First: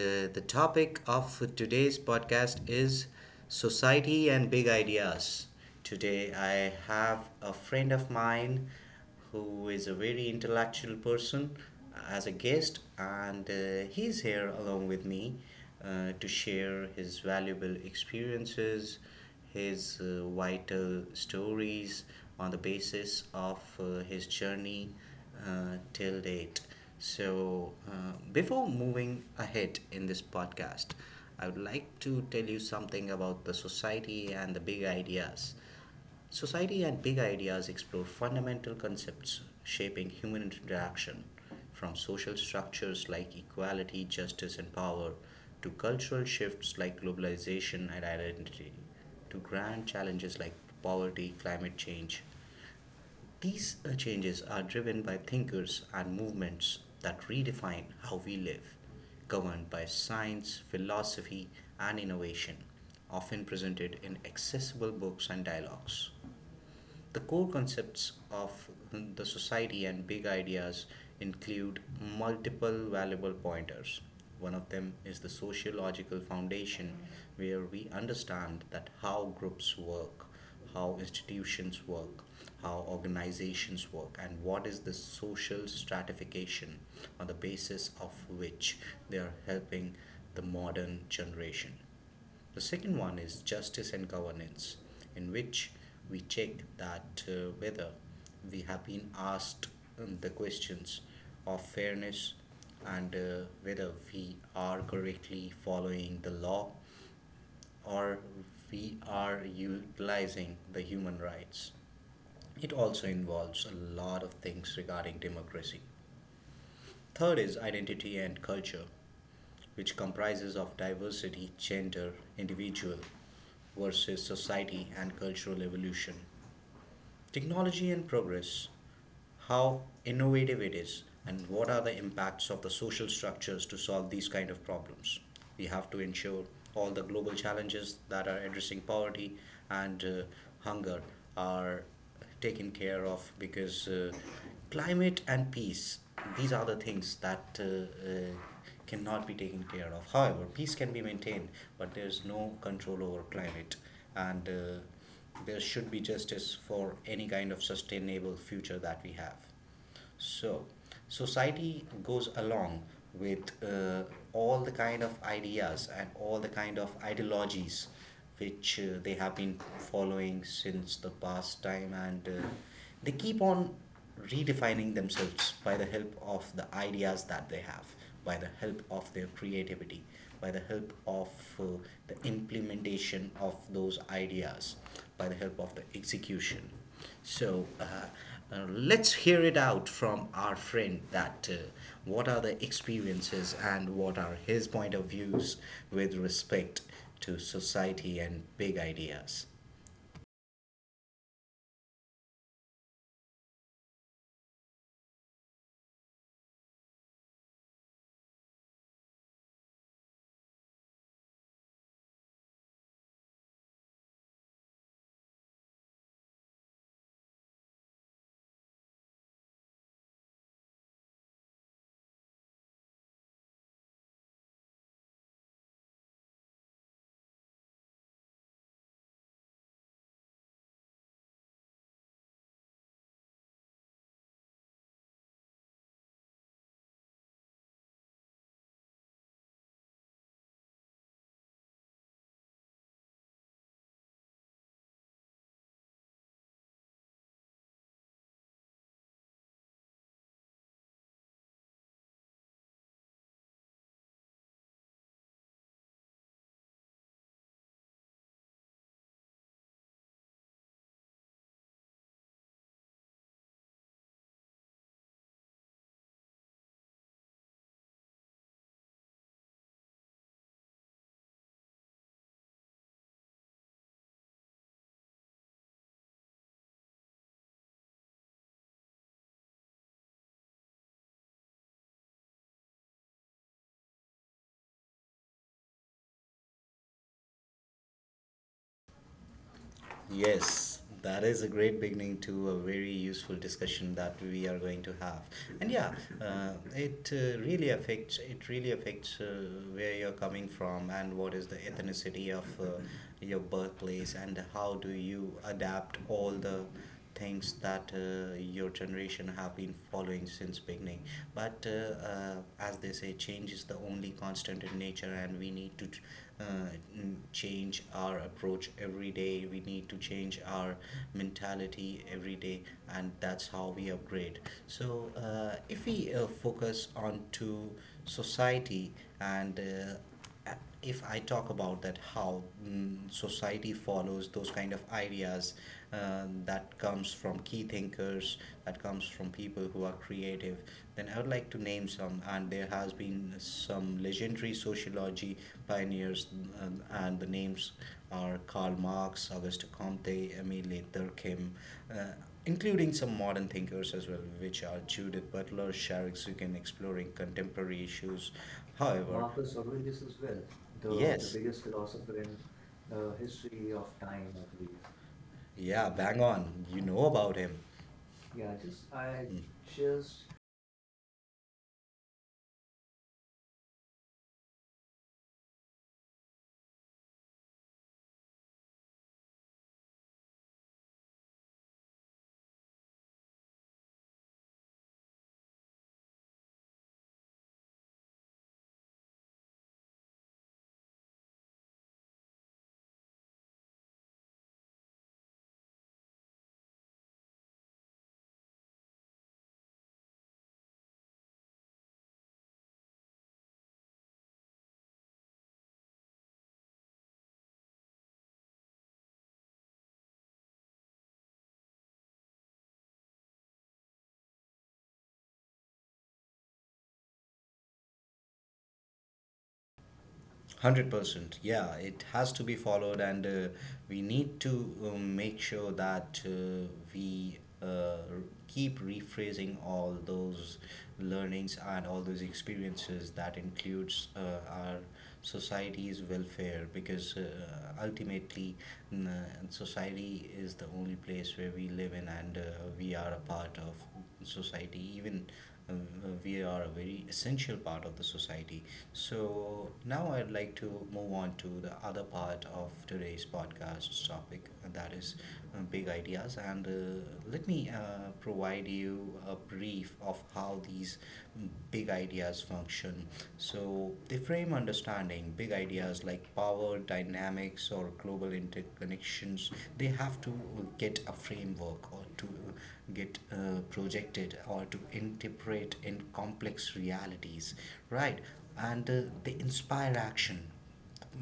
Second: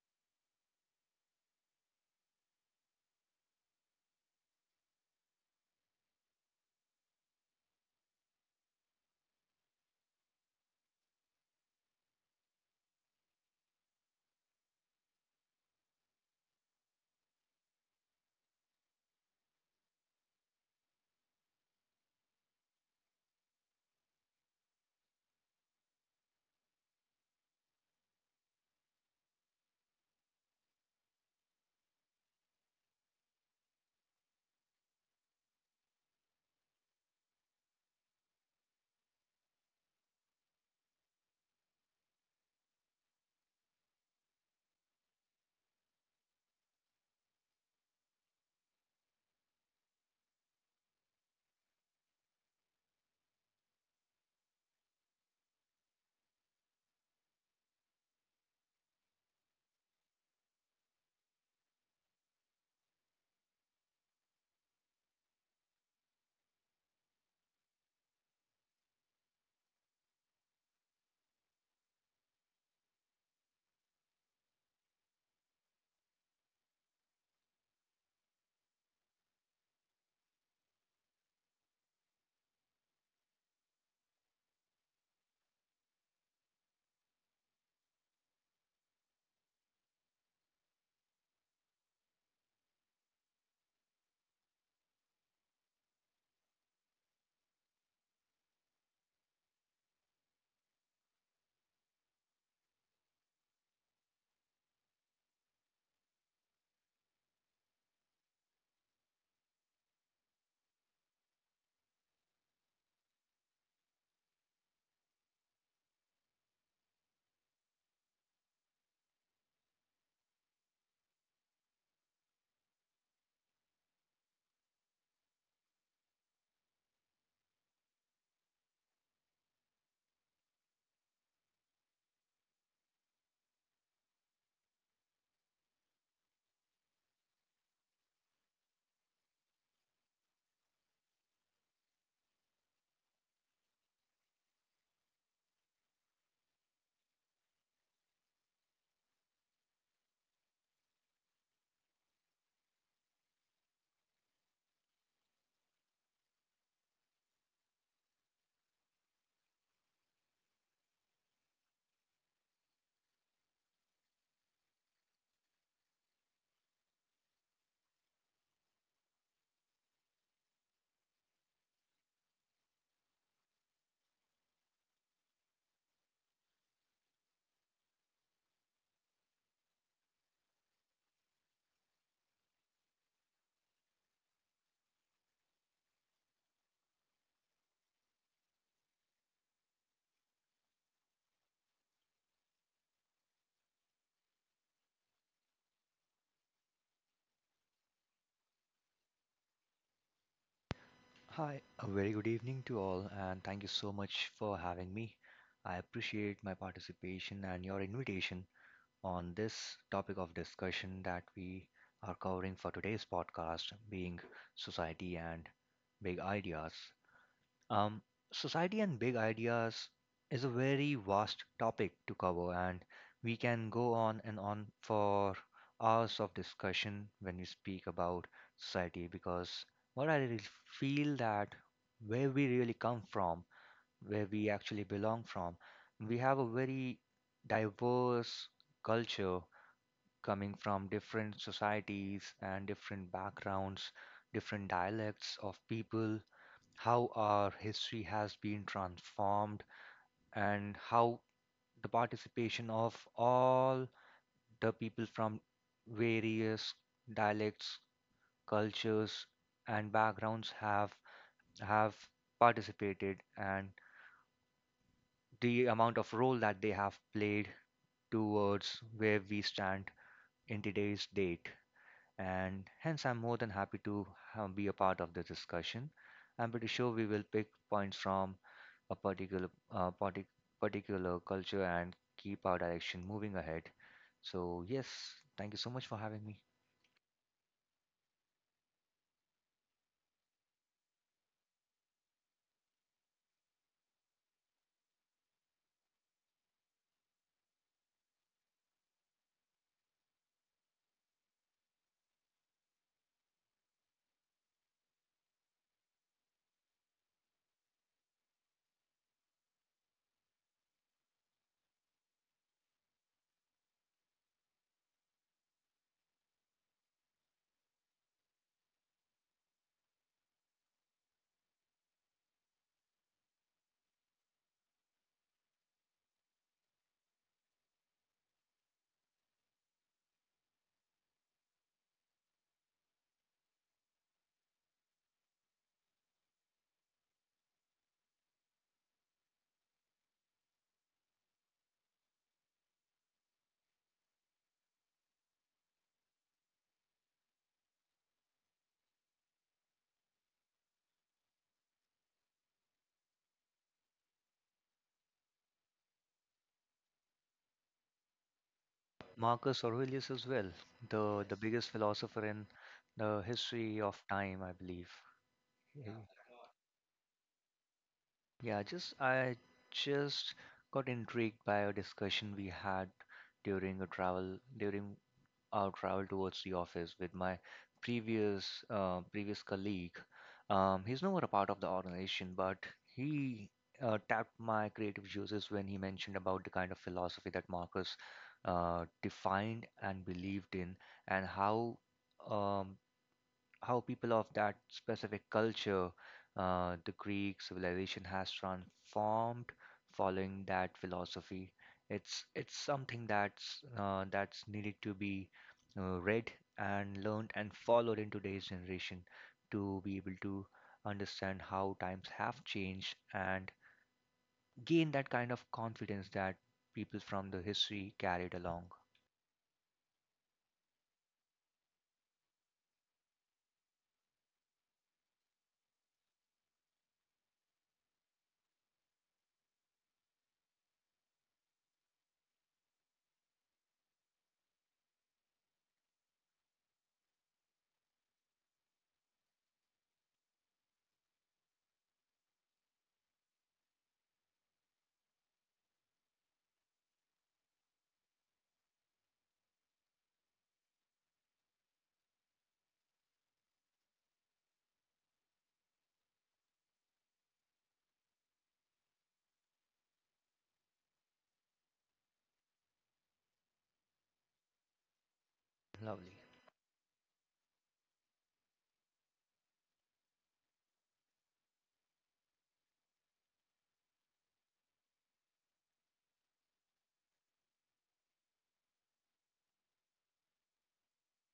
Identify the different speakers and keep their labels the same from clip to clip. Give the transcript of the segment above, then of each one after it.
Speaker 1: The topic of today's podcast is society and big ideas. Today, I have a friend of mine who is a very intellectual person as a guest, and he's here along with me to share his valuable experiences, his vital stories, on the basis of his journey till date. So, before moving ahead in this podcast, I would like to tell you something about the society and the big ideas. Society and big ideas explore fundamental concepts shaping human interaction, from social structures like equality, justice, and power, to cultural shifts like globalization and identity, to grand challenges like poverty, climate change. These changes are driven by thinkers and movements that redefine how we live, governed by science, philosophy, and innovation, often presented in accessible books and dialogues. The core concepts of the society and big ideas include multiple valuable pointers. One of them is the sociological foundation, where we understand that how groups work, how institutions work, how organizations work, and what is the social stratification on the basis of which they are helping the modern generation. The second one is justice and governance, in which we check that whether we have been asked the questions of fairness and whether we are correctly following the law, or we are utilizing the human rights. It also involves a lot of things regarding democracy. Third is identity and culture, which comprises of diversity, gender, individual, versus society and cultural evolution, technology and progress, how innovative it is and what are the impacts of the social structures. To solve these kind of problems we have to ensure all the global challenges that are addressing poverty and hunger are taken care of, because climate and peace, these are the things that cannot be taken care of. However peace can be maintained but there's no control over climate, and there should be justice for any kind of sustainable future that we have. So society goes along with all the kind of ideas and all the kind of ideologies which they have been following since the past time, and they keep on redefining themselves by the help of the ideas that they have, by the help of their creativity, by the help of uh, the implementation of those ideas, by the help of the execution. So let's hear it out from our friend that what are the experiences and what are his point of views with respect to society and big ideas.
Speaker 2: Hi, a very good evening to all, and thank you so much for having me. I appreciate my participation and your invitation on this topic of discussion that we are covering for today's podcast, being society and big ideas. Um, Society and big ideas is a very vast topic to cover, and we can go on and on for hours of discussion when we speak about society because what I really feel that where we really come from, where we actually belong from, we have a very diverse culture coming from different societies and different backgrounds, different dialects of people, how our history has been transformed, and how the participation of all the people from various dialects, cultures, and backgrounds have participated, and the amount of role that they have played towards where we stand in today's date. And hence I'm more than happy to be a part of the discussion. I'm pretty sure we will pick points from a particular uh, partic- particular culture and keep our direction moving ahead. So yes, thank you so much for having me.
Speaker 1: Yes, that is a great beginning to a very useful discussion that we are going to have. And yeah, it really affects where you're coming from and what is the ethnicity of your birthplace and how do you adapt all the things that your generation have been following since beginning. But as they say, change is the only constant in nature, and we need to uh, change our approach every day, we need to change our mentality every day, and that's how we upgrade. So if we focus on to society and if I talk about that, how society follows those kind of ideas that comes from key thinkers, that comes from people who are creative, then I would like to name some. And there has been some legendary sociology pioneers, and the names are Karl Marx, Auguste Comte, Emile Durkheim, uh, including some modern thinkers as well, which are Judith Butler, Sharik Zukin, exploring contemporary issues. However,
Speaker 2: Marcus
Speaker 1: Marcus
Speaker 2: Aurelius
Speaker 1: Aurelius
Speaker 2: as
Speaker 1: as well,
Speaker 2: well,
Speaker 1: the
Speaker 2: the
Speaker 1: yes,
Speaker 2: biggest
Speaker 1: biggest
Speaker 2: philosopher
Speaker 1: philosopher
Speaker 2: in
Speaker 1: in
Speaker 2: the
Speaker 1: the
Speaker 2: history
Speaker 1: history of
Speaker 2: of
Speaker 1: time,
Speaker 2: time, I
Speaker 1: I believe.
Speaker 2: believe.
Speaker 1: Yeah,
Speaker 2: Yeah,
Speaker 1: bang on. You know about him.
Speaker 2: Yeah,
Speaker 1: Yeah,
Speaker 2: just
Speaker 1: just
Speaker 2: I
Speaker 1: I Mm. just
Speaker 2: just got intrigued by a discussion we had during a travel during I'll travel towards the office with my previous colleague. He's no more a part of the organization, but he tapped my creative juices when he mentioned about the kind of philosophy that Marcus defined and believed in, and how. Um, how people of that specific culture, the Greek civilization has transformed following that philosophy. It's something that's needed to be read and learned and followed in today's generation to be able to understand how times have changed and gain that kind of confidence that people from the history carried along.
Speaker 1: 100%, yeah, it has to be followed. And we need to make sure that we keep rephrasing all those learnings and all those experiences that includes our society's welfare, because ultimately n- society is the only place where we live in, and we are a part of society. Even uh, we are a very essential part of the society. So now I'd like to move on to the other part of today's podcast topic, and that is big ideas. And let me provide you a brief of how these big ideas function. So they frame understanding big ideas
Speaker 2: Lovely.
Speaker 1: like power dynamics or global interconnections. They have to get a framework, or to get projected, or to interpret in complex realities, right? And they inspire action.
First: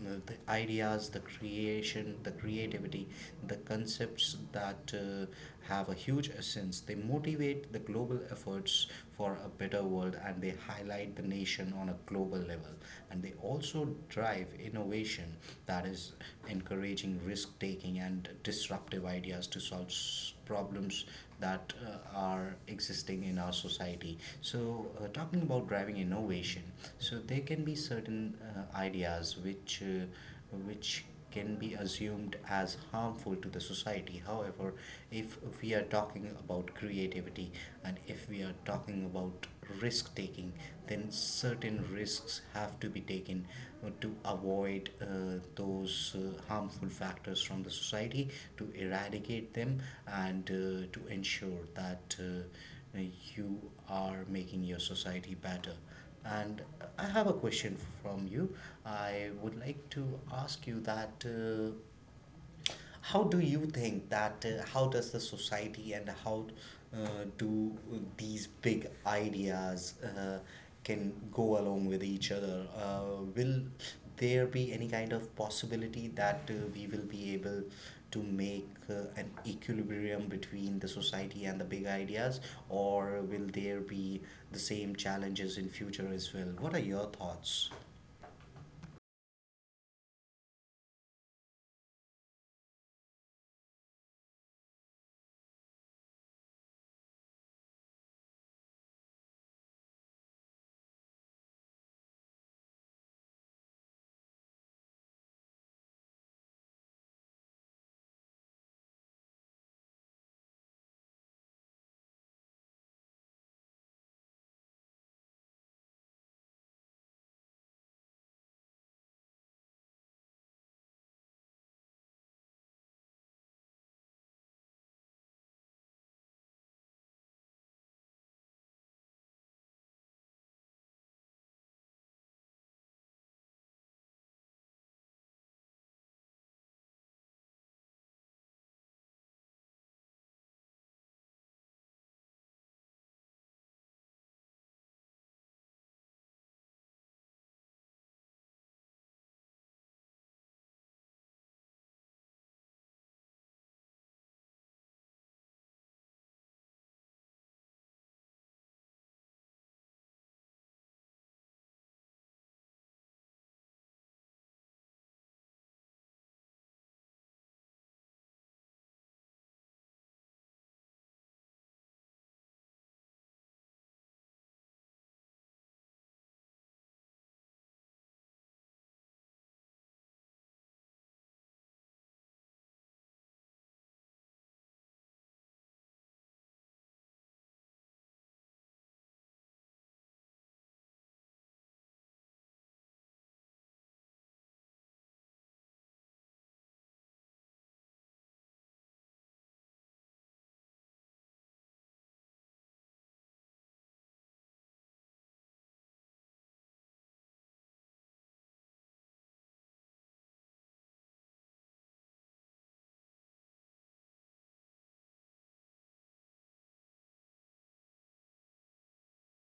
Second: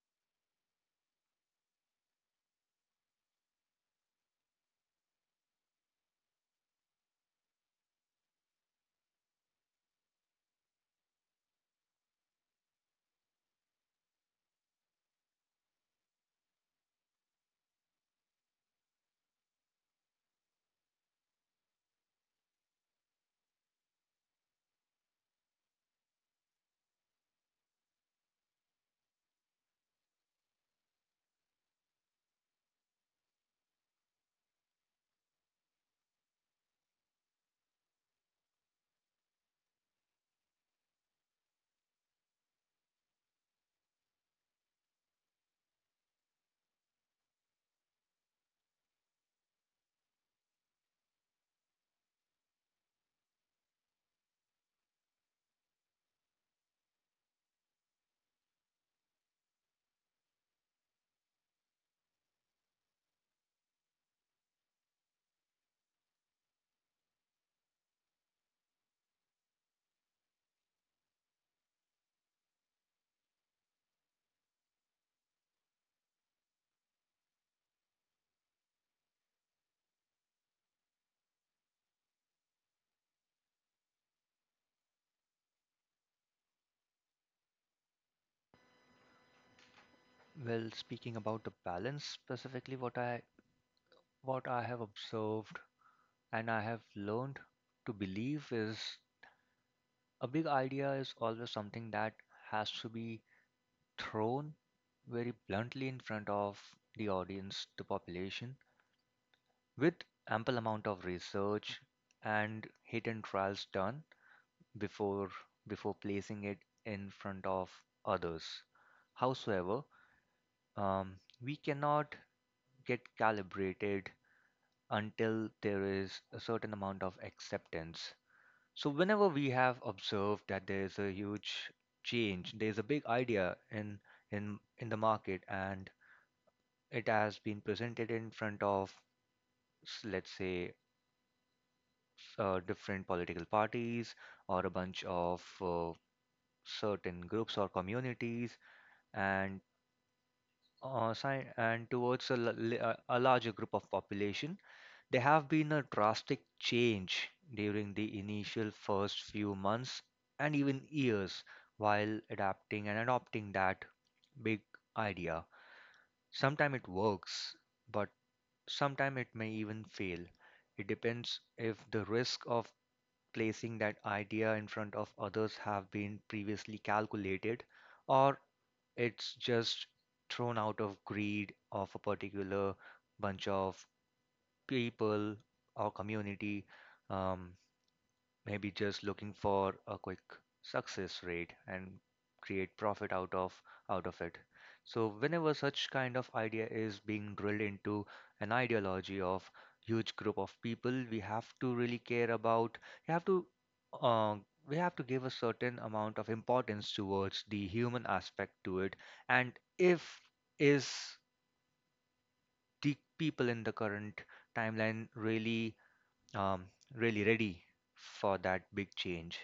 Speaker 1: The ideas, the creation, the creativity, the concepts that have a huge essence, they motivate the global efforts for a better world and they highlight the nation on a global level, and they also drive innovation that is encouraging risk taking and disruptive ideas to solve problems that are existing in our society. So talking about driving innovation, so there can be certain ideas which can be assumed as harmful to the society. However, if we are talking about creativity and if we are talking about risk taking, then certain risks have to be taken to avoid those harmful factors from the society, to eradicate them and to ensure that you are making your society better. And I have a question from you. I would like to ask you that how do you think that how does the society and how do these big ideas can go along with each other? Will there be any kind of possibility that we will be able to make an equilibrium between the society and the big ideas, or will there be the same challenges in future as well? What are your thoughts?
Speaker 2: Well, speaking about the balance specifically, what I have observed and I have learned to believe is a big idea is always something that has to be thrown very bluntly in front of the audience, the population, with ample amount of research and hit and trials done before before placing it in front of others. Howsoever, um, we cannot get calibrated until there is a certain amount of acceptance. So, whenever we have observed that there is a huge change, there is a big idea in the market, and it has been presented in front of, let's say, different political parties or a bunch of certain groups or communities, and and towards a, l- li- a larger group of population. There have been a drastic change during the initial first few months and even years while adapting and adopting that big idea. Sometimes it works, but sometimes it may even fail. It depends if the risk of placing that idea in front of others have been previously calculated or it's just thrown out of greed of a particular bunch of people, or community, um, maybe just looking for a quick success rate and create profit out of it. So whenever such kind of idea is being drilled into an ideology of huge group of people, we have to really care about. We have to uh, we have to give a certain amount of importance towards the human aspect to it. And if is the people in the current timeline really um, really ready for that big change.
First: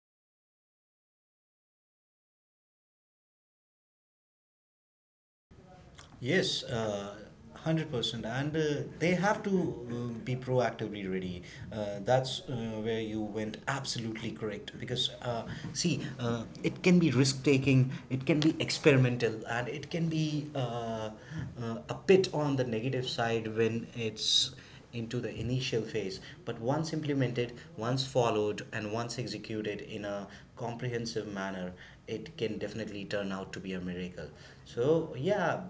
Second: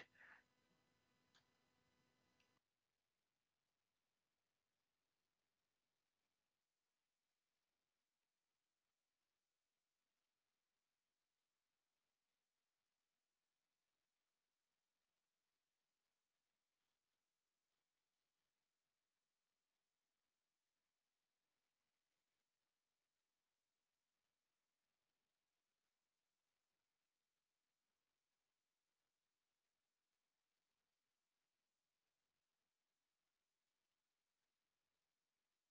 Speaker 1: Yes, 100%. And they have to be proactively ready. That's where you went absolutely correct. Because, see, it can be risk taking, it can be experimental, and it can be a bit on the negative side when it's into the initial phase. But once implemented, once followed, and once executed in a comprehensive manner, it can definitely turn out to be a miracle. So, yeah,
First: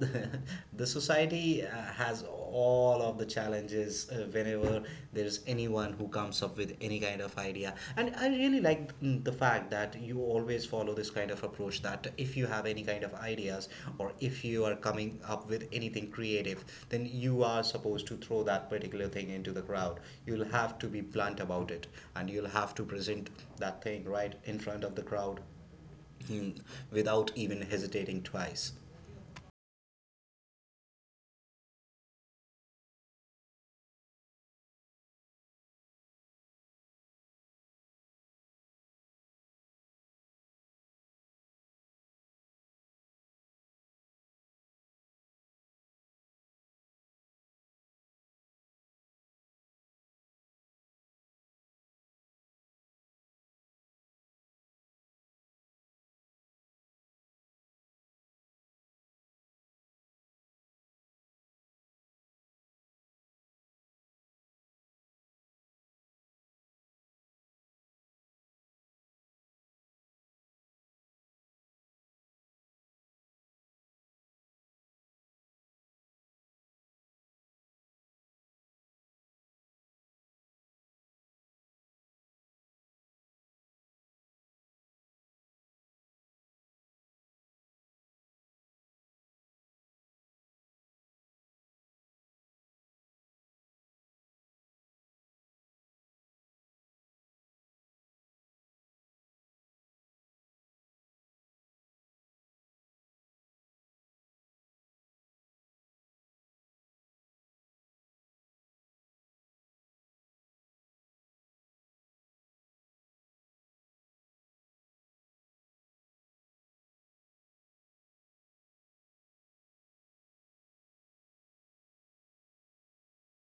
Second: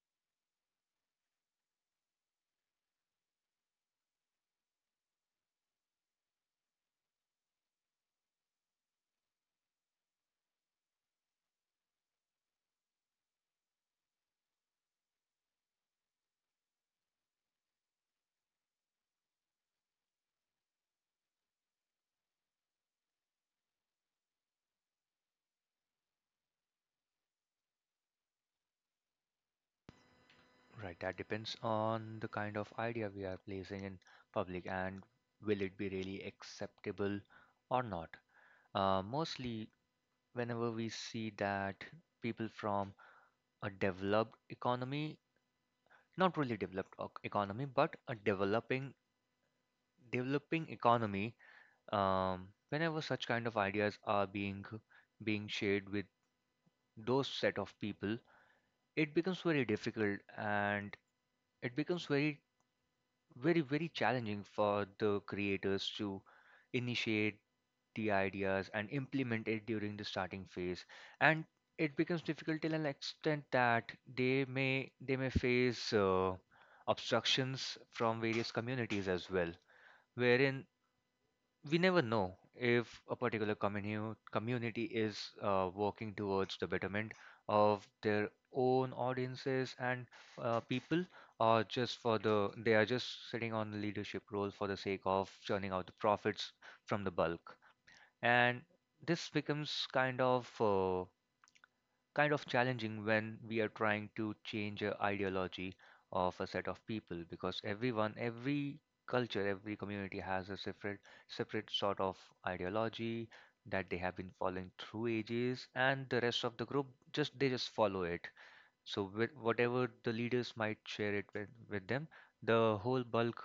Speaker 1: the society has all of the challenges whenever there's anyone who comes up with any kind of idea. And I really like the fact that you always follow this kind of approach, that if you have any kind of ideas or if you are coming up with anything creative, then you are supposed to throw that particular thing into the crowd, you'll have to be blunt about it, and you'll have to present that thing right in front of the crowd, mm, without even hesitating twice.
Speaker 2: Right, that depends on the kind of idea we are placing in public and will it be really acceptable or not. Mostly, whenever we see that people from a developed economy, not really economy, but a developing economy, whenever such kind of ideas are being being shared with those set of people, it becomes very difficult and it becomes very, very, very challenging for the creators to initiate the ideas and implement it during the starting phase. And it becomes difficult till an extent that they may face obstructions from various communities as well, wherein we never know if a particular community is working towards the betterment of their own audiences and people or just for the they are just sitting on the leadership role for the sake of churning out the profits from the bulk, and this becomes kind of challenging when we are trying to change a ideology of a set of people because everyone, every culture, every community has a separate sort of ideology that they have been following through ages, and the rest of the group just they just follow it. So with whatever the leaders might share it with them the whole bulk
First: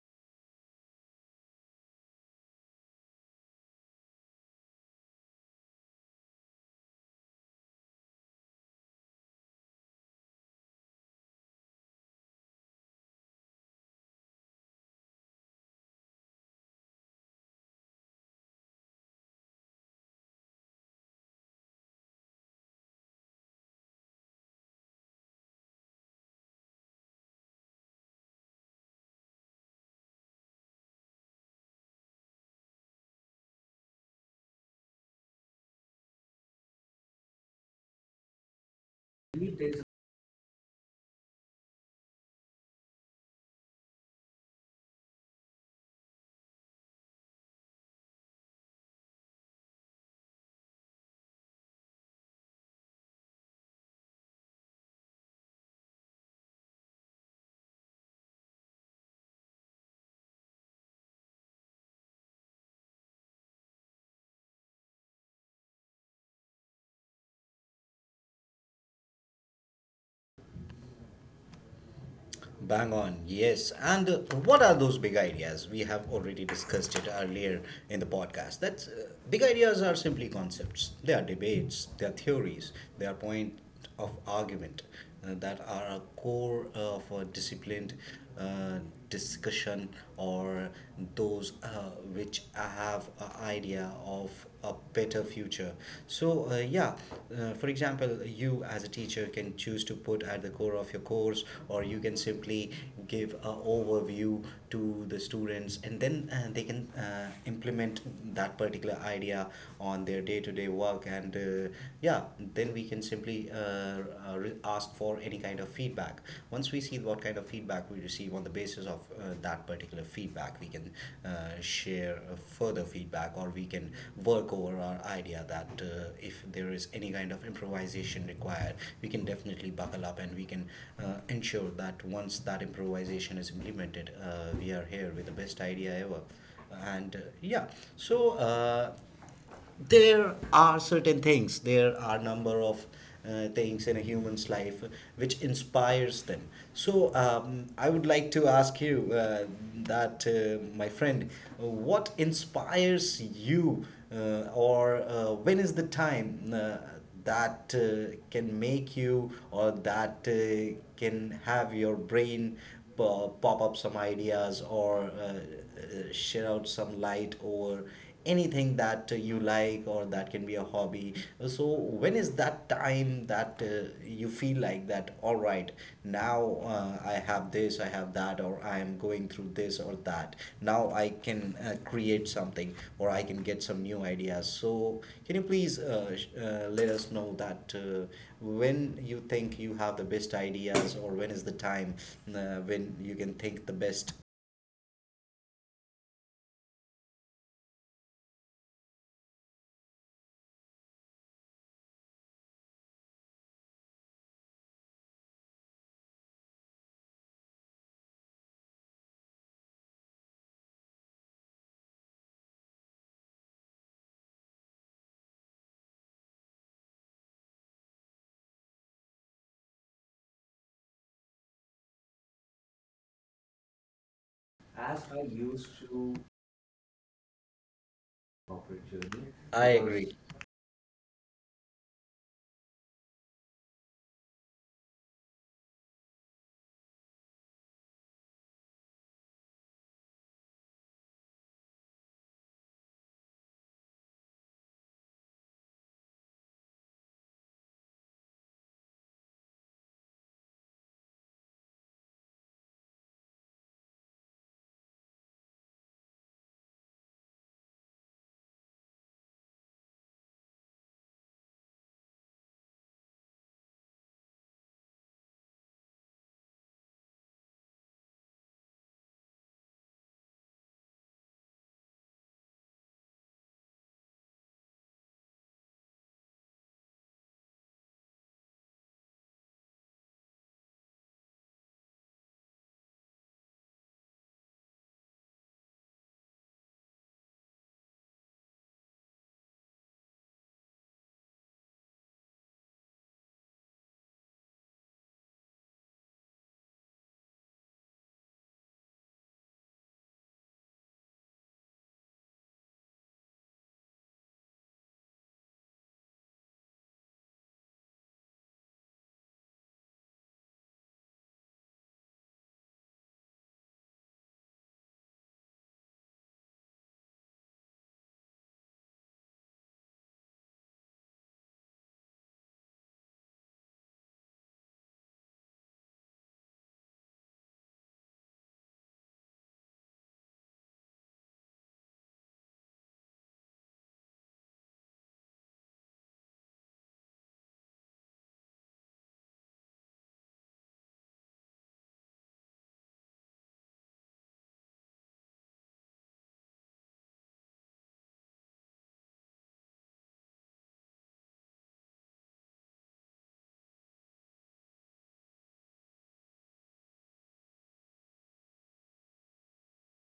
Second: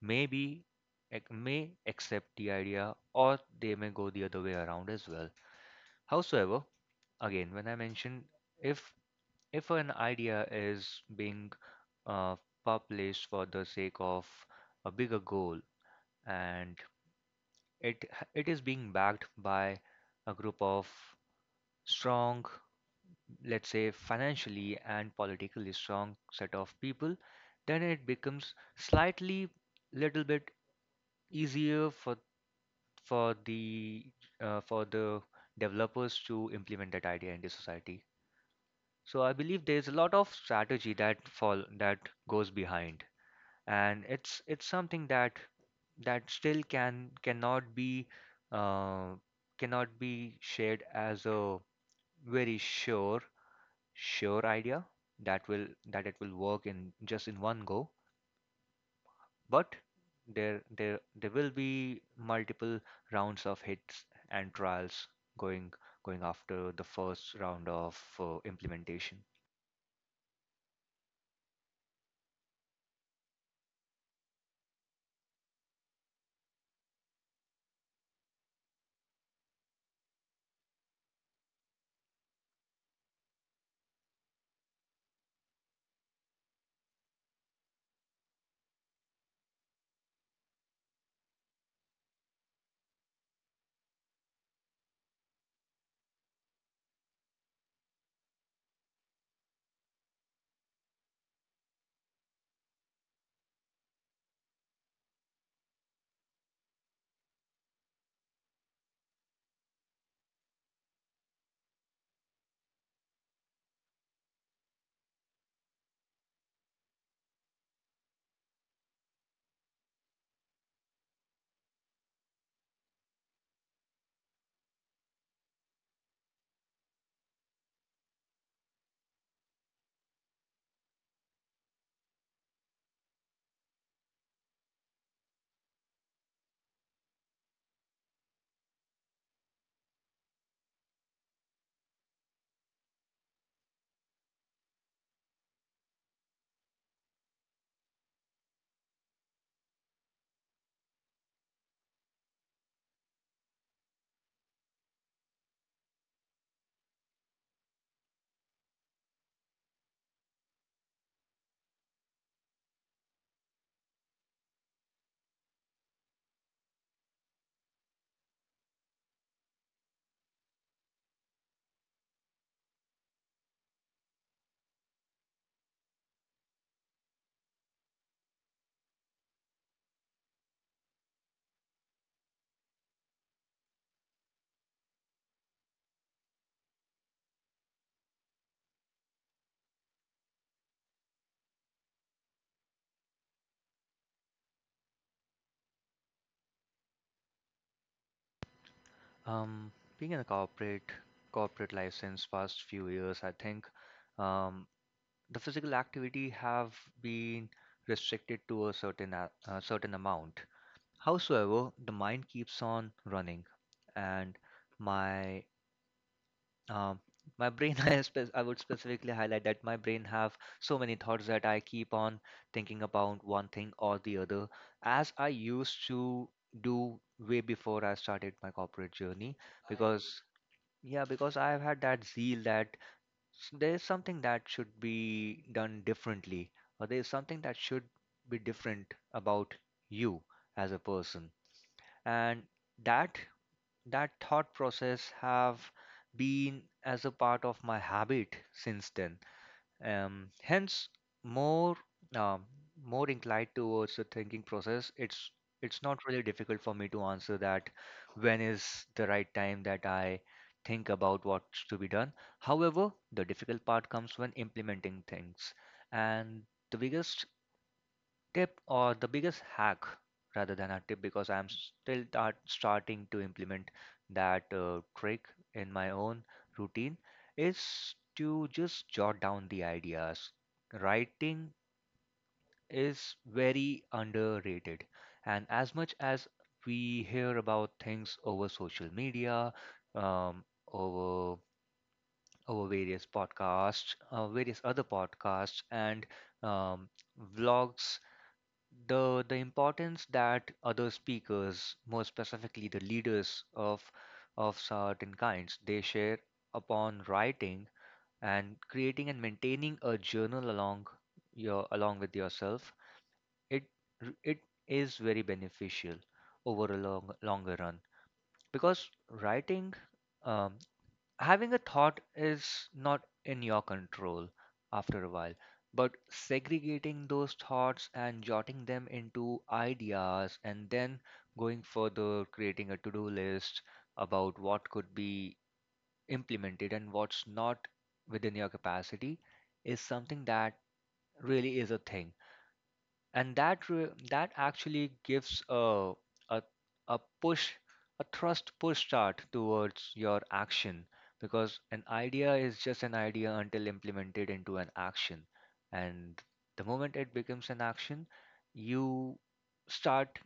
Speaker 2: may be may accept the idea or they may go the other way around as well. Howsoever, again when I mentioned, if if an idea is being uh, published for the sake of a bigger goal, and it it is being backed by a group of strong, let's say financially and politically strong set of people, then it becomes slightly little bit easier for the for the developers to implement that idea in the society. So I believe there's a lot of strategy that fall that goes behind, and it's something that that still cannot be uh, cannot be shared as a very sure idea that will that it will work in just in one go. But there will be multiple rounds of hits and trials going going after the first round of implementation.
Speaker 1: Bang on, yes. And what are those big ideas? We have already discussed it earlier in the podcast. That's Big ideas are simply concepts. They are debates. They are theories. They are point of argument that are a core of a disciplined uh, discussion, or those which have an idea of a better future. So yeah, for example, you as a teacher can choose to put at the core of your course, or you can simply give a overview to the students, and then they can implement that particular idea on their day-to-day work. And yeah, then we can simply ask for any kind of feedback. Once we see what kind of feedback we receive, on the basis of that particular feedback, we can share further feedback, or we can work over our idea that if there is any kind of improvisation required, we can definitely buckle up and we can ensure that once that improvisation is implemented, we are here with the best idea ever. And yeah. So there are number of things in a human's life which inspires them. So I would like to ask you that my friend, what inspires you, or when is the time that can make you, or that can have your brain pop up some ideas, or shed out some light over anything that you like, or that can be a hobby? So when is that time that you feel like that all right, now I have this, I have that, or I am going through this or that, now I can create something or I can get some new ideas? So can you please let us know that when you think you have the best ideas, or when is the time when you can think the best?
Speaker 2: um Being in a corporate life since past few years, I think um the physical activity have been restricted to a certain amount. Howsoever, the mind keeps on running, and my um, my brain I would specifically highlight that my brain have so many thoughts that I keep on thinking about one thing or the other as
Speaker 1: As
Speaker 2: I
Speaker 1: I used
Speaker 2: used
Speaker 1: to
Speaker 2: to do way before I started my corporate
Speaker 1: corporate
Speaker 2: journey.
Speaker 1: journey
Speaker 2: I agree.
Speaker 1: I because
Speaker 2: Because
Speaker 1: agree
Speaker 2: yeah, because I've had that zeal that there is something that should be done differently, or there is something that should be different about you as a person. And that that thought process have been as a part of my habit since then. Hence, more um, more inclined towards the thinking process. It's not really difficult for me to answer that when is the right time that I think about what's to be done. However, the difficult part comes when implementing things, and the biggest tip or the biggest hack rather than a tip because I'm starting to implement that trick in my own routine is to just jot down the ideas. Writing is very underrated, and as much as we hear about things over social media, um, over over various podcasts, various other podcasts, and um, vlogs, the importance that other speakers, more specifically the leaders of certain kinds, they share upon writing and creating and maintaining a journal along your along with yourself, it it is very beneficial over a longer run because writing um, having a thought is not in your control after a while, but segregating those thoughts and jotting them into ideas and then going further, creating a to-do list about what could be implemented and what's not within your capacity is something that really is a thing, and that actually gives a a push, a thrust push start towards your action, because an idea is just an idea until implemented into an action. And the moment it becomes an action, you start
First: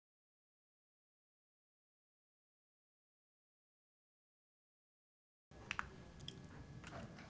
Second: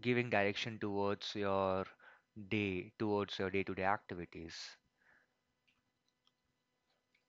Speaker 2: giving direction towards your day-to-day activities.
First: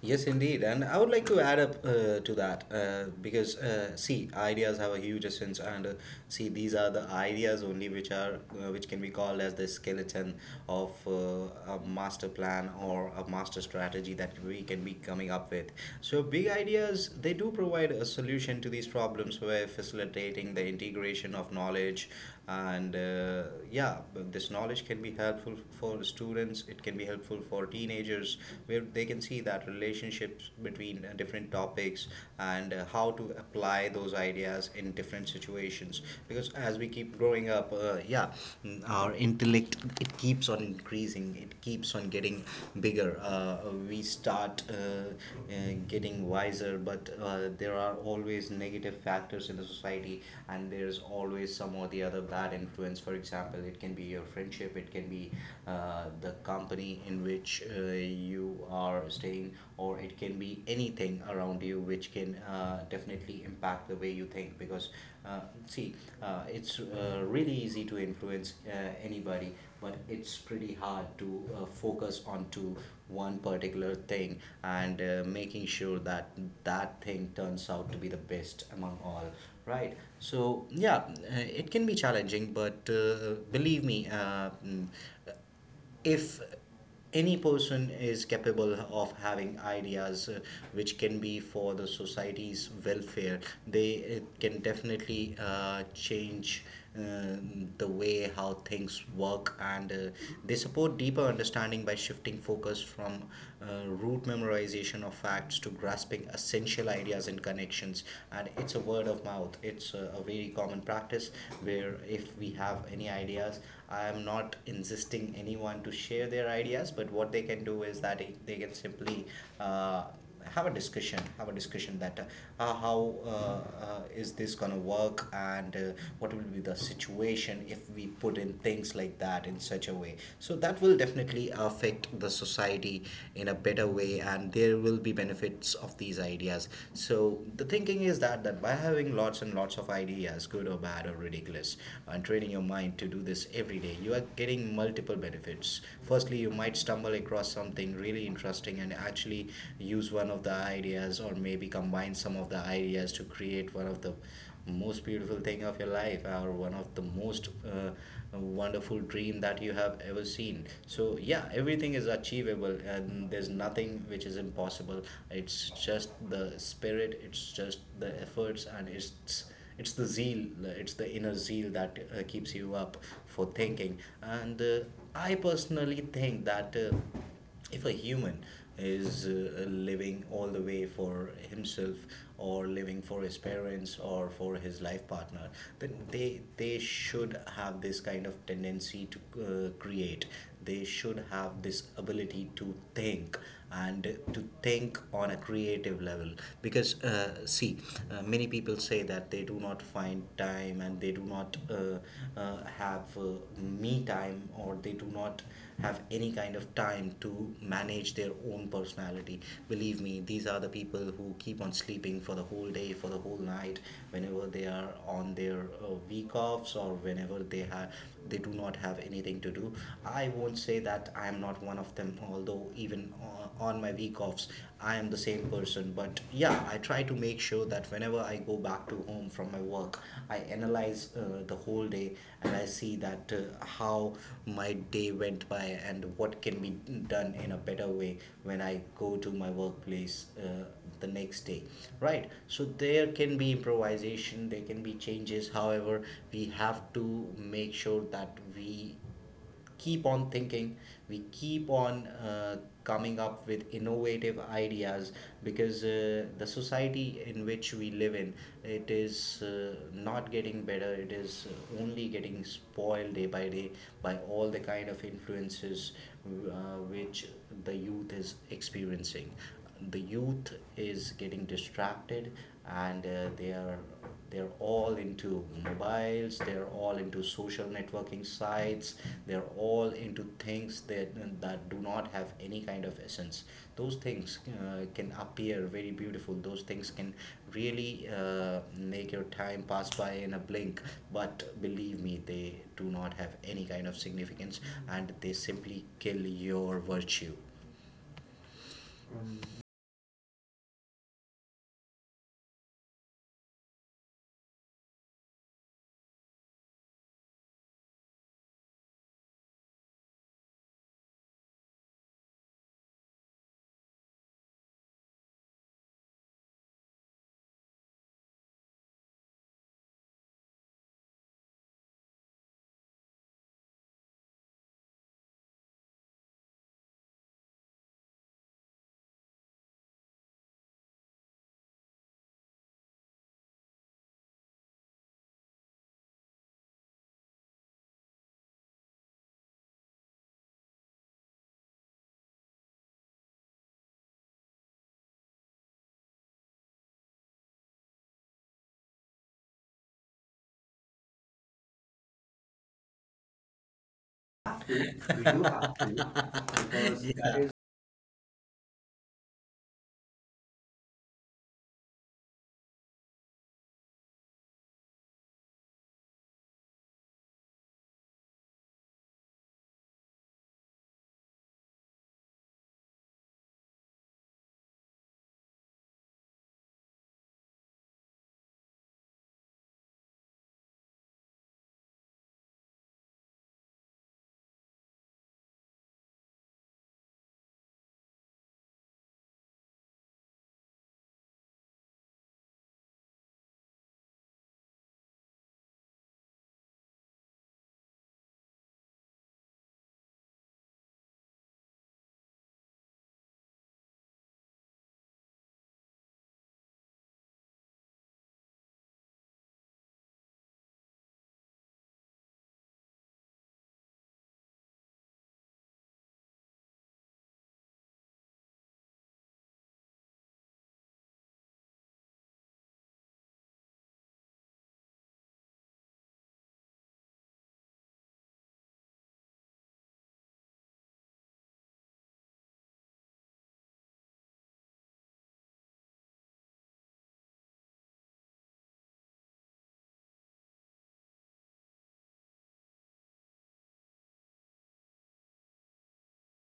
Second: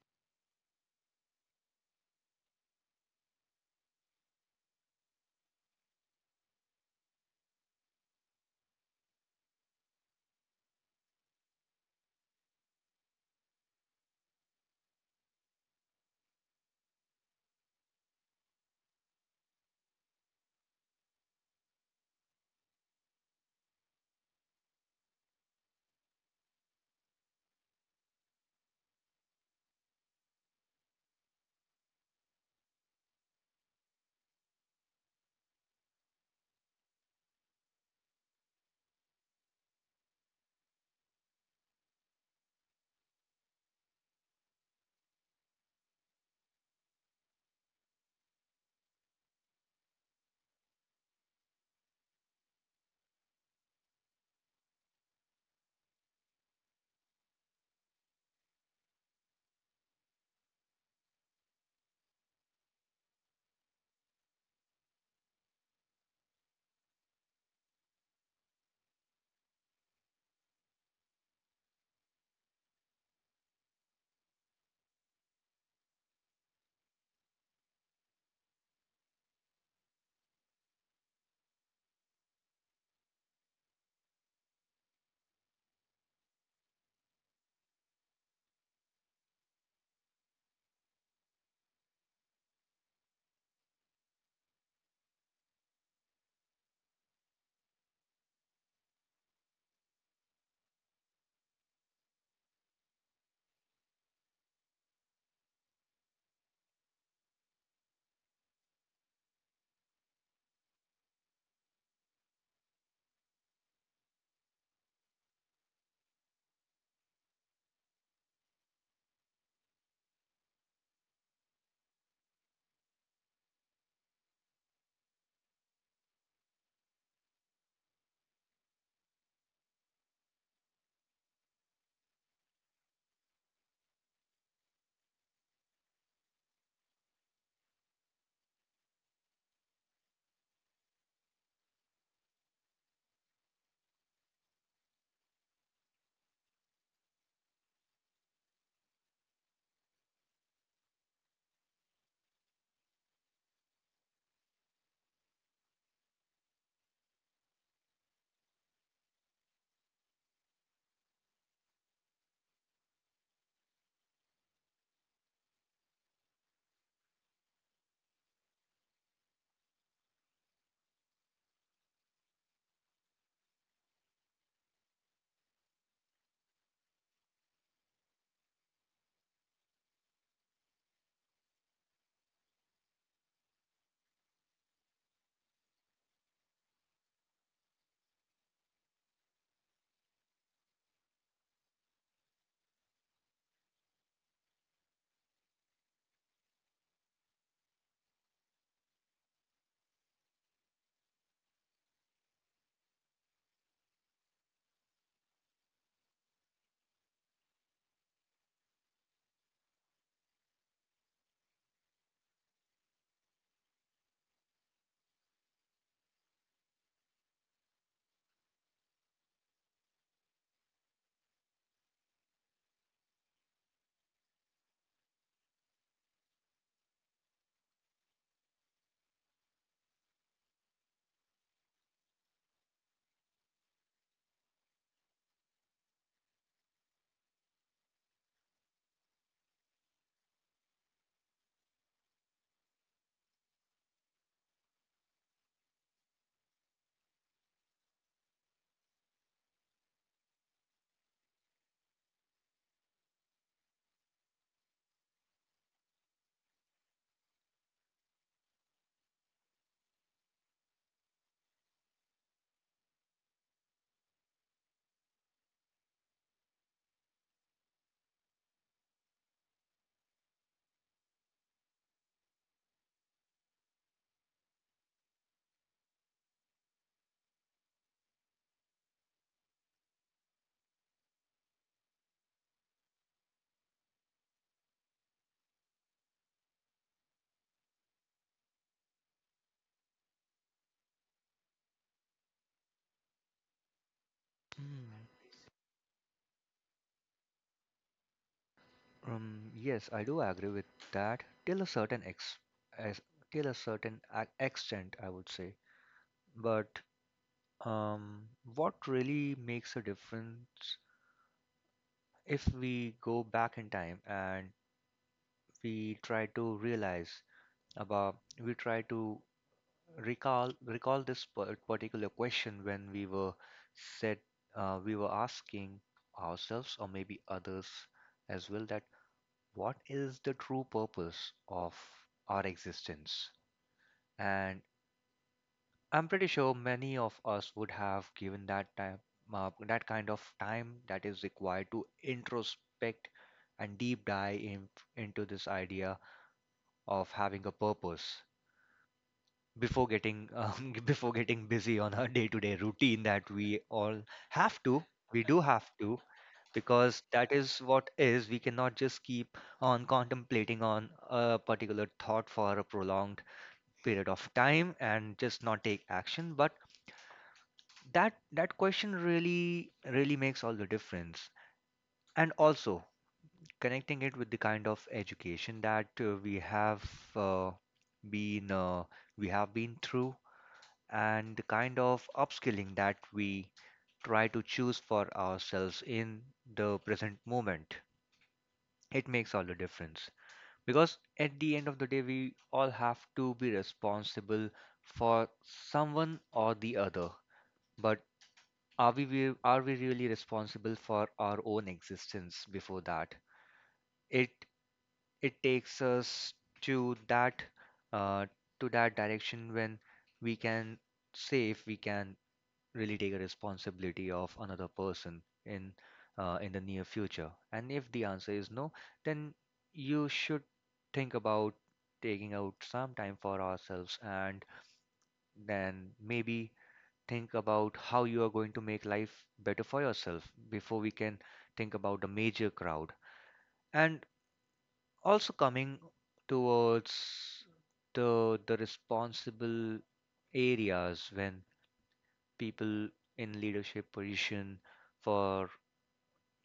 Speaker 1: Yes, indeed. And I would like to add up to that, because, see, ideas have a huge essence, and see, these are the ideas only which are which can be called as the skeleton of a master plan or a master strategy that we can be coming up with. So, big ideas they do provide a solution to these problems by facilitating the integration of knowledge and yeah, but this knowledge can be helpful for students, it can be helpful for teenagers, where they can see that relationships between different topics and how to apply those ideas in different situations. Because as we keep growing up, yeah, our intellect, it keeps on increasing, it keeps on getting bigger. We start getting wiser, but there are always negative factors in the society, and there's always some or the other bad influence. For example, it can be your friendship, it can be the company in which you are staying, or it can be anything around you which can definitely impact the way you think. Because uh, see, it's really easy to influence anybody, but it's pretty hard to focus on to one particular thing and making sure that that thing turns out to be the best among all, right? So yeah, it can be challenging, but believe me, if any person is capable of having ideas which can be for the society's welfare, they can definitely change uh, the way how things work, and they support deeper understanding by shifting focus from root memorization of facts to grasping essential ideas and connections. And it's a word of mouth, it's a very common practice, where if we have any ideas, I am not insisting anyone to share their ideas, but what they can do is that they can simply uh, have a discussion, have a discussion that how is this going to work, and what will be the situation if we put in things like that in such a way, so that will definitely affect the society in a better way, and there will be benefits of these ideas. So the thinking is that by having lots and lots of ideas, good or bad or ridiculous, and training your mind to do this every day, you are getting multiple benefits. Firstly, you might stumble across something really interesting and actually use one of the ideas, or maybe combine some of the ideas to create one of the most beautiful thing of your life, or one of the most wonderful dream that you have ever seen. So yeah, everything is achievable, and there's nothing which is impossible. It's just the spirit, it's just the efforts, and it's the zeal, it's the inner zeal that keeps you up for thinking. And I personally think that if a human is living all the way for himself, or living for his parents or for his life partner, then they should have this kind of tendency to create, they should have this ability to think, and to think on a creative level. Because see, many people say that they do not find time, and they do not have me time, or they do not have any kind of time to manage their own personality. Believe me, these are the people who keep on sleeping for the whole day, for the whole night, whenever they are on their week offs, or whenever they have they do not have anything to do. I won't say that I am not one of them, although even on my week offs, I am the same person. But yeah, I try to make sure that whenever I go back to home from my work, I analyze the whole day, and I see that how my day went by, and what can be done in a better way when I go to my workplace the next day, right? So there can be improvisation, there can be changes. However, we have to make sure that we keep on thinking, we keep on coming up with innovative ideas. Because the society in which we live in, it is not getting better, it is only getting spoiled day by day by all the kind of influences which the youth is experiencing. The youth is getting distracted, and they are they're all into mobiles, they're all into social networking sites, they're all into things that, that do not have any kind of essence. Those things can appear very beautiful, those things can really make your time pass by in a blink, but believe me, they do not have any kind of significance,
Speaker 2: Mm.
Speaker 1: and they simply kill your virtue.
Speaker 2: Yes, I do agree with that as, till a certain extent, I would say. But um, what really makes a difference, if we go back in time and we try to realize about, we try to recall this particular question when we were said, we were asking ourselves or maybe others as well, that what is the true purpose of our existence? And I'm pretty sure many of us would have given that time, that kind of time that is required to introspect and deep dive in, into this idea of having a purpose before getting before getting busy on our day-to-day routine that we all have
Speaker 1: Have to.
Speaker 2: to. We
Speaker 1: We
Speaker 2: do
Speaker 1: do
Speaker 2: have
Speaker 1: have to
Speaker 2: to because
Speaker 1: because yeah.
Speaker 2: that
Speaker 1: that
Speaker 2: is what is. We cannot just keep on contemplating on a particular thought for a prolonged period of time and just not take action. But that that question really really makes all the difference. And also connecting it with the kind of education that we have uh, been we have been through, and the kind of upskilling that we try to choose for ourselves in the present moment, it makes all the difference, because at the end of the day we all have to be responsible for someone or the other. But are we really responsible for our own existence before that? It it takes us to that uh, to that direction when we can say if we can really take a responsibility of another person in the near future, and if the answer is no, then you should think about taking out some time for ourselves and then maybe think about how you are going to make life better for yourself before we can think about the major crowd. And also coming towards the responsible areas when people in leadership position for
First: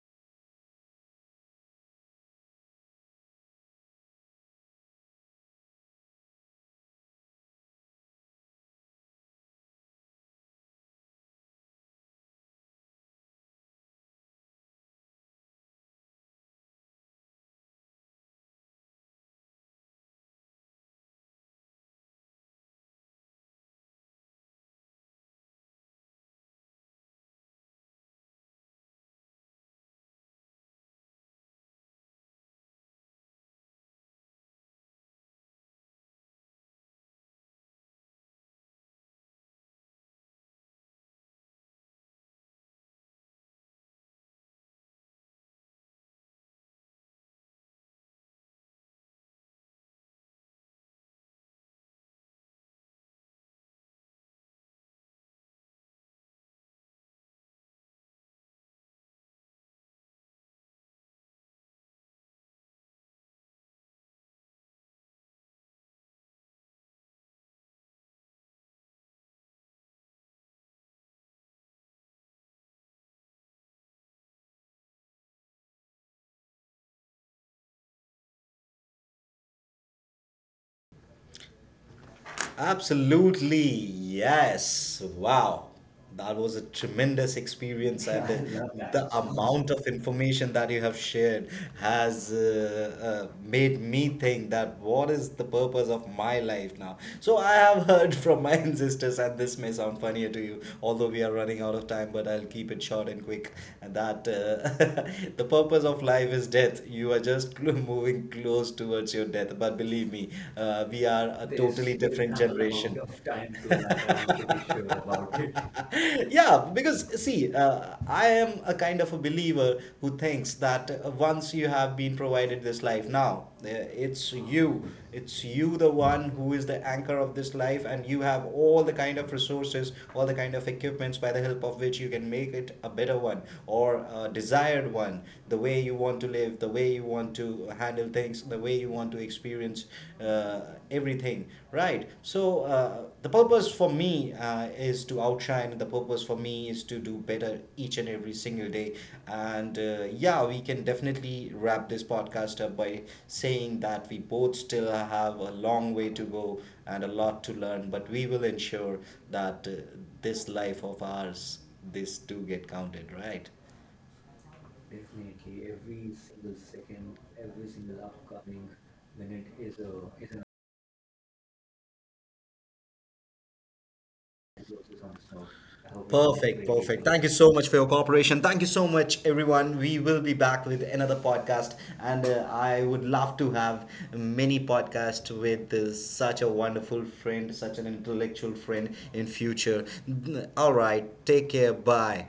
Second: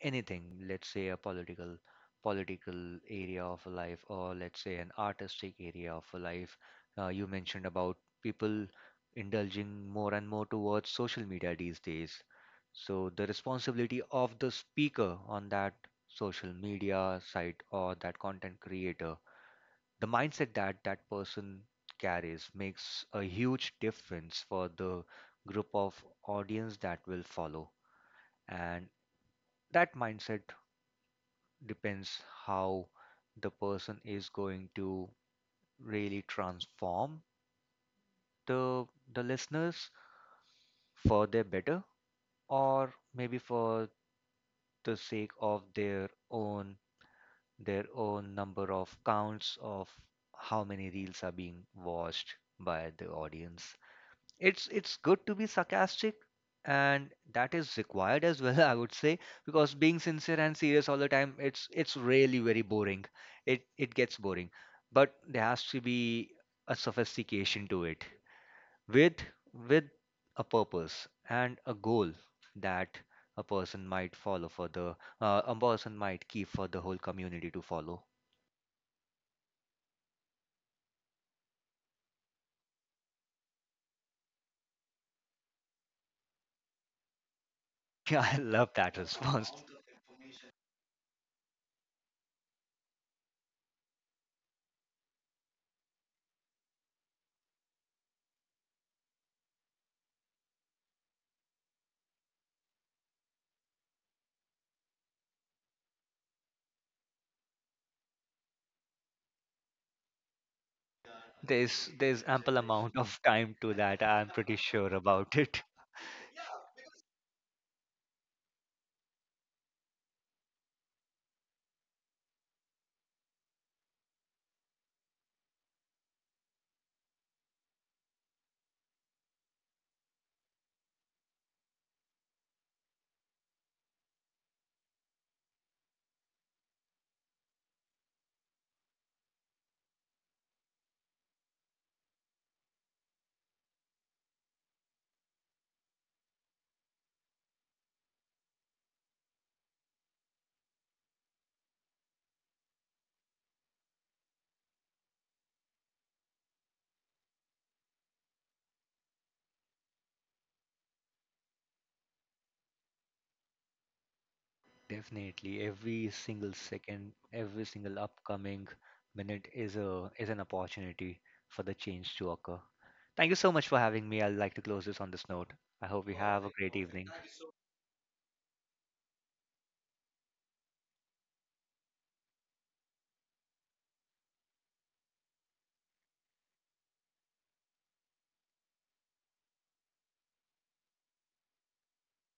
Speaker 2: anything, let's say a political area of a life, or let's say an artistic area of a life. You mentioned about people indulging more and more towards social media these days. So the responsibility of the speaker on that social media site or that content creator, the mindset that that person carries makes a huge difference for the group of audience that will follow. And that mindset depends how the person is going to really transform the the listeners for their better, or maybe for the sake of their own number of counts of how many reels are being watched by the audience. It's good to be sarcastic, and that is required as well, I would say, because being sincere and serious all the time, it's really very boring. It gets boring. But there has to be a sophistication to it, with with a purpose and a goal that a person might follow for the a person might keep for the whole community to follow.
Speaker 1: Absolutely, yes. Wow. That was a tremendous experience,
Speaker 2: Yeah,
Speaker 1: and
Speaker 2: I
Speaker 1: I
Speaker 2: love
Speaker 1: love that.
Speaker 2: that
Speaker 1: The
Speaker 2: response.
Speaker 1: amount of information that you have shared has made me think that what is the purpose of my life now? So, I have heard from my ancestors, and this may sound funnier to you, although we are running out of time, but I'll keep it short and quick. And that the purpose of life is death. You are just moving close towards your death with, but believe me, we are a There is
Speaker 2: there's
Speaker 1: totally
Speaker 2: there's
Speaker 1: there is different
Speaker 2: ample
Speaker 1: not a lot
Speaker 2: amount of
Speaker 1: generation. Of
Speaker 2: time to
Speaker 1: time to
Speaker 2: that, I'm
Speaker 1: elaborate.
Speaker 2: pretty
Speaker 1: I'm pretty
Speaker 2: sure
Speaker 1: sure
Speaker 2: about it.
Speaker 1: about it. yeah, because see, I am a kind of a believer who thinks that once you have been provided this life now, it's you, it's you the one who is the anchor of this life, and you have all the kind of resources, all the kind of equipments by the help of which you can make it a better one or a desired one, the way you want to live, the way you want to handle things, the way you want to experience uh, everything, right? So the purpose for me is to outshine. The purpose for me is to do better each and every single day. And yeah, we can definitely wrap this podcast up by saying that we both still have a long way to go and a lot to learn, but we will ensure that this life of ours, this do get counted, right?
Speaker 2: Definitely,
Speaker 1: Definitely,
Speaker 2: every
Speaker 1: every
Speaker 2: single
Speaker 1: single
Speaker 2: second,
Speaker 1: second,
Speaker 2: every
Speaker 1: every
Speaker 2: single
Speaker 1: single
Speaker 2: upcoming
Speaker 1: upcoming
Speaker 2: minute
Speaker 1: minute
Speaker 2: is
Speaker 1: is a
Speaker 2: a is an
Speaker 1: is an
Speaker 2: opportunity for the change to occur. Thank you so much for having me. I'd like to close this on
Speaker 1: resources on
Speaker 2: this note.
Speaker 1: snow.
Speaker 2: I
Speaker 1: I hope it
Speaker 2: hope you
Speaker 1: helps
Speaker 2: have a
Speaker 1: Perfect,
Speaker 2: great
Speaker 1: greatly
Speaker 2: evening.
Speaker 1: perfect. Thank you so much for your cooperation. Thank you so much, everyone. We will be back with another podcast, and I would love to have many podcasts with such a wonderful friend, such an intellectual friend in future. All right, take care. Bye.